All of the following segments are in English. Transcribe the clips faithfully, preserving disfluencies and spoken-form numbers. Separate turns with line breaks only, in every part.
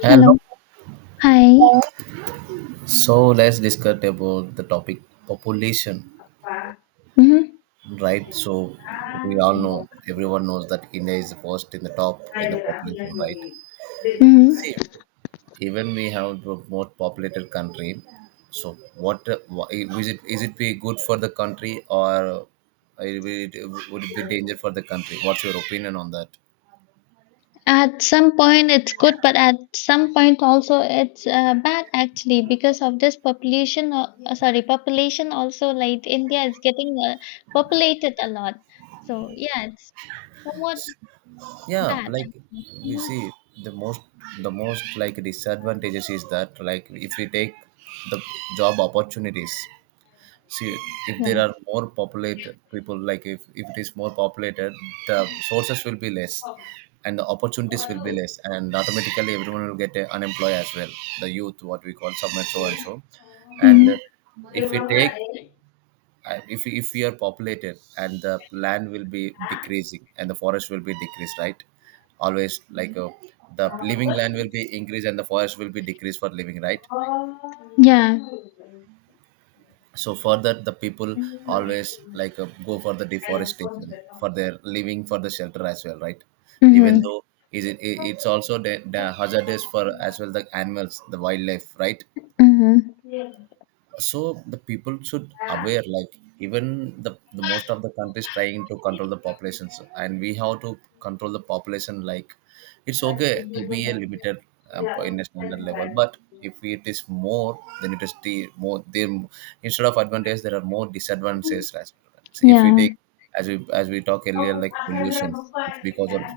Hello.
Hello. Hi.
So let's discuss about the topic population,
Mhm.
right? So we all know, everyone knows that India is first in the top in the population, right?
Mhm.
See, even we have the most populated country. So what why- is it? Is it be good for the country, or it will- it- would it be danger for the country? What's your opinion on that?
At some point it's good, but at some point also it's uh, bad actually because of this population. Uh, uh, sorry, population also like India is getting uh, populated a lot. So yeah, it's somewhat
Yeah,
bad
like
actually.
we
Hmm.
see the most the most like disadvantages is that, like, if we take the job opportunities. See, if
Yeah.
there are more populated people, like if, if it is more populated, the sources will be less and the opportunities will be less, and automatically everyone will get uh, unemployed as well, the youth what we call submit, so and so.
Hmm.
And if we take, I- if we- if we are populated, and the land will be decreasing and the forest will be decreased, right? Always, like, uh, the living land will be increased and the forest will be decreased for living, right?
Yeah.
So further, the people always, like, uh, go for the deforestation for their living, for the shelter as well, right? Even
Hmm.
though is it i- it's also the, the hazardous for as well the animals, the wildlife, right?
Hmm.
So the people should aware, like even the, the most of the countries trying to control the populations, and we have to control the population, like it's okay to be a limited um, in a standard level, but if it is more, then it is the more, then instead of advantage there are more disadvantages as well. So if we
Yeah.
take, as we as we talk earlier, like pollution, it's because of,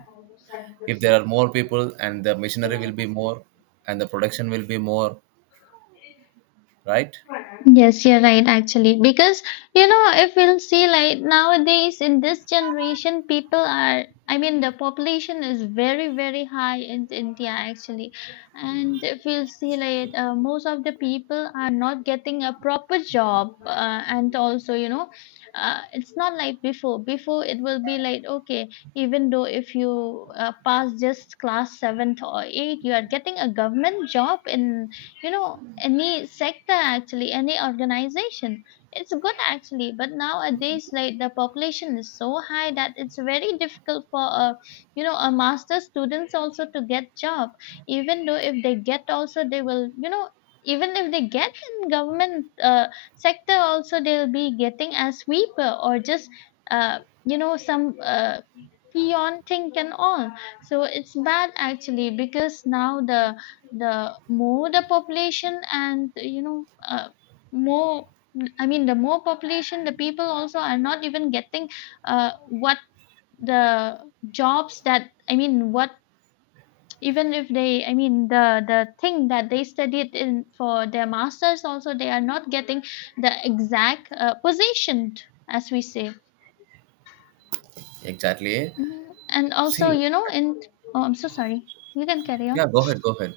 if there are more people, and the machinery will be more and the production will be more, right?
Yes, you're right, actually. Because, you know, if we'll see like nowadays in this generation, people are, I mean, the population is very, very high in India, actually. And if we'll see like uh, most of the people are not getting a proper job. Uh, and also, you know, uh, it's not like before. Before, it will be like, okay, even though if you uh, pass just class seventh or eight, you are getting a government job in you know any sector, actually any organization. It's good actually, but nowadays like the population is so high that it's very difficult for a you know a master students also to get job. Even though if they get also, they will you know even if they get in government uh, sector also, they'll be getting a sweeper or just uh, you know some uh, peon thing and all. So it's bad actually because now the the more the population, and you know uh, more, I mean the more population, the people also are not even getting uh, what the jobs that, I mean what, even if they, I mean the the thing that they studied in for their masters, also they are not getting the exact uh, position, as we say.
Exactly.
Mhm. And also,
See.
you know in oh, I'm so sorry, you can carry
Yeah,
on.
go ahead, go ahead.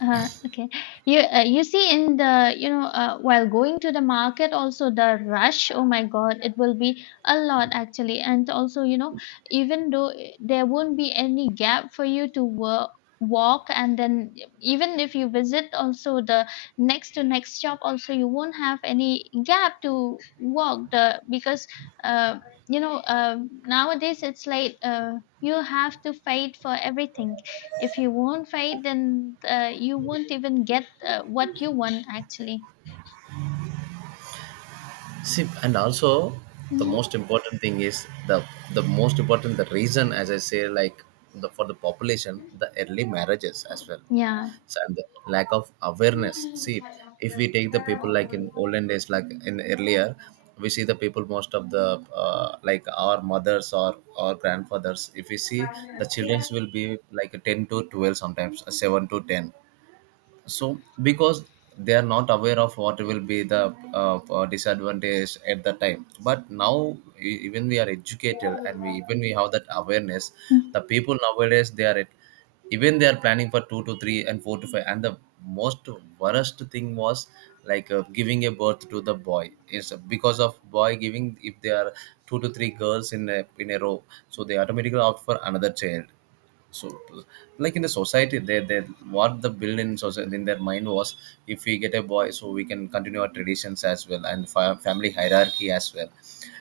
Uh, okay. You uh, you see in the you know uh, while going to the market also, the rush. Oh my God, it will be a lot actually. And also, you know even though i- there won't be any gap for you to work walk. And then, even if you visit also the next to next shop, also you won't have any gap to walk, the because uh, you know um nowadays it's like uh, you have to fight for everything. If you won't fight, then uh, you won't even get uh, what you want, actually.
See, and also the
Hmm.
most important thing is the the most important, the reason, as I say, like the for the population, the early marriages as well,
Yeah.
so, and the lack of awareness. See, if we take the people like in olden days, like in earlier, we see the people, most of the uh, like our mothers or our grandfathers. If we see, the childrens will be like ten to twelve sometimes, seven to ten, so because they are not aware of what will be the uh, uh, disadvantage at the time. But now e- even we are educated and we even we have that awareness.
Mm.
The people nowadays, they are at, even they are planning for two to 3 and 4 to five, and the most worst thing was like uh, giving a birth to the boy, is because of boy giving, if they are two to three girls in a in a row, so they automatically opt for another child. So, like in the society, they they what the build in society in their mind was, if we get a boy, so we can continue our traditions as well, and fa- family hierarchy as well.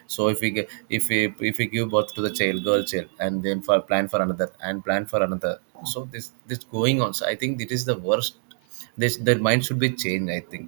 So if we get, if we if we give birth to the child, girl child, and then for plan for another and plan for another. So this this going on, so I think it is the worst, this their mind should be changed, I think,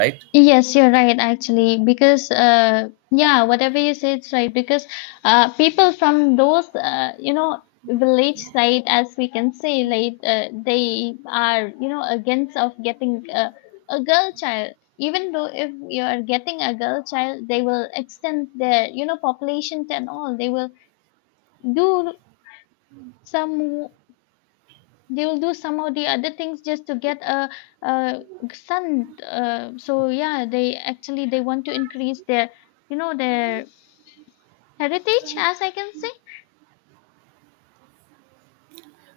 right?
Yes, you're right, actually, because uh, yeah, whatever you say, it's right. Because uh, people from those, uh, you know, village side, as we can say, like uh, they are, you know, against of getting uh, a girl child. Even though if you are getting a girl child, they will extend their, you know, population and all. They will do some they will do some of the other things just to get a, a son. Uh, so yeah, they actually they want to increase their you know their heritage, as I can say.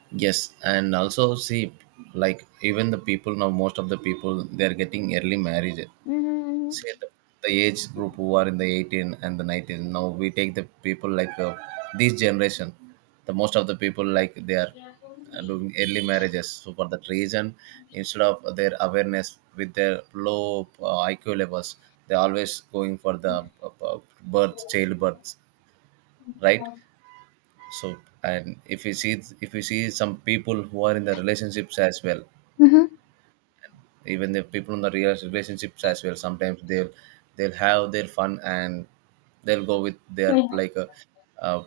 Yes, and also, see, like even the people now, most of the people, they are getting early marriage.
Mm-hmm.
Say the, the age group who are in the eighteen and the nineteen, now we take the people like uh, this generation, the most of the people, like they are uh, doing early marriages. So for that reason, instead of their awareness, with their low uh, I Q levels, they're always going for the uh, uh, birth child births, right? So, and if you see, if you see some people who are in the relationships as well,
Mm-hmm.
even the people in the real relationships as well, sometimes they'll they'll have their fun, and they'll go with their
Mm-hmm.
like uh, uh,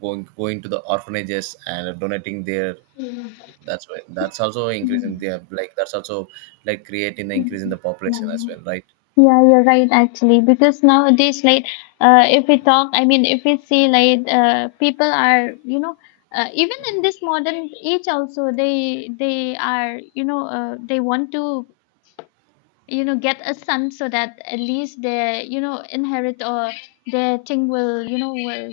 going going to the orphanages and donating their, that's why that's also increasing their, like, that's also like creating the increase in the population as well, right?
Yeah, you're right actually, because nowadays like uh, if we talk, I mean if we see like uh, people are, you know uh, even in this modern age also, they they are, you know uh, they want to you know get a son so that at least they you know inherit, or their thing will, you know will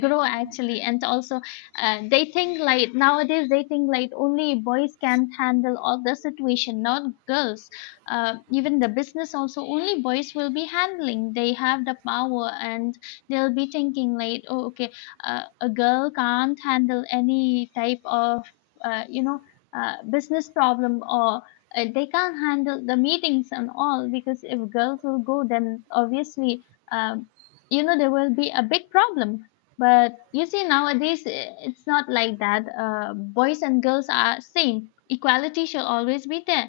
grow actually. And also, uh, they think like nowadays they think like only boys can handle all the situation, not girls. Uh, even the business also only boys will be handling, they have the power. And they'll be thinking like, oh, okay, uh, a girl can't handle any type of uh, you know uh, business problem, or uh, they can't handle the meetings and all. Because if girls will go, then obviously, um, you know there will be a big problem. But you see, nowadays eh, it's not like that. Uh, boys and girls are same. Equality should always be there,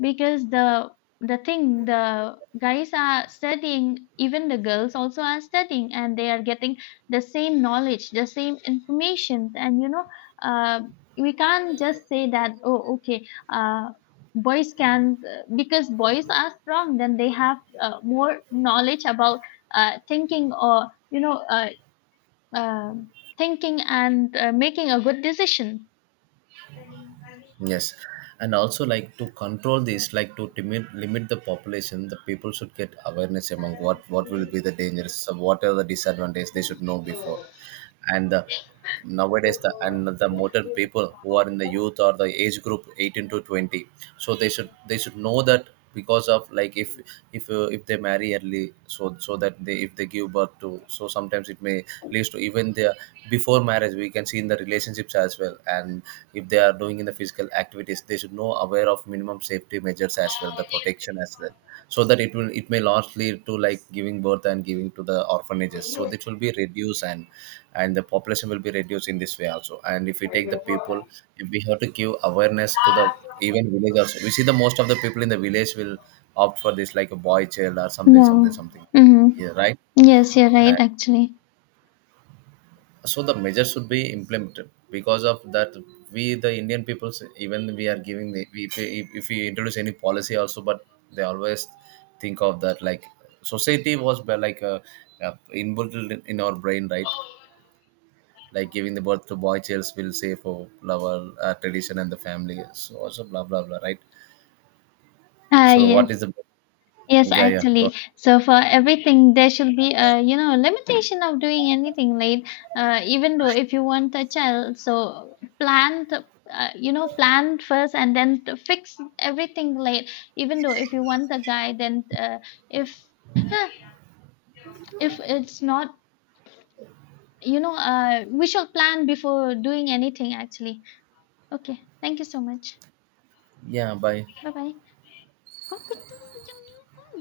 because the the thing the guys are studying, even the girls also are studying, and they are getting the same knowledge, the same information. And you know, uh, we can't just say that, oh, okay, uh, boys can because boys are strong, then they have uh, more knowledge about uh, thinking, or you know uh, um, thinking and uh, making a good decision.
Yes, and also, like, to control this, like to limit limit the population, the people should get awareness among what what will be the dangers, so what are the disadvantages they should know before. And the, nowadays, the and the modern people who are in the youth, or the age group eighteen to twenty, so they should, they should know that, because of, like, if, if uh, if they marry early, so so that they, if they give birth to, so sometimes it may leads to even their. Before marriage, we can see in the relationships as well, and if they are doing in the physical activities, they should know know aware of minimum safety measures as well, the protection as well, so that it will, it may not lead to like giving birth and giving to the orphanages. So this will be reduced, and and the population will be reduced in this way also. And if we take the people, if we have to give awareness to the, even village also, we see the most of the people in the village will opt for this, like a boy child or something
Yeah.
something something,
Mm-hmm.
yeah, right?
Yes, you're right, actually.
So the measure should be implemented, because of that, we the indian people, even we are giving the, we, if, we- if we introduce any policy also, but they always think of that, like, society was be- like uh, uh, inbuilt in in our brain, right? Like giving the birth to boy childs will say for lover uh, tradition and the family, so also blah blah blah, right?
Ah,
So
yes.
what is the,
Yes,
yeah, yeah, go on.
actually. So for everything, there should be a, you know, limitation of doing anything, right? Uh, even though if you want a child, so plan the, uh, you know, plan first and then to fix everything late. Even though if you want a guy, then uh, if huh, if it's not, you know, uh, we should plan before doing anything, actually. Okay. Thank you so much.
Yeah, bye.
Bye bye.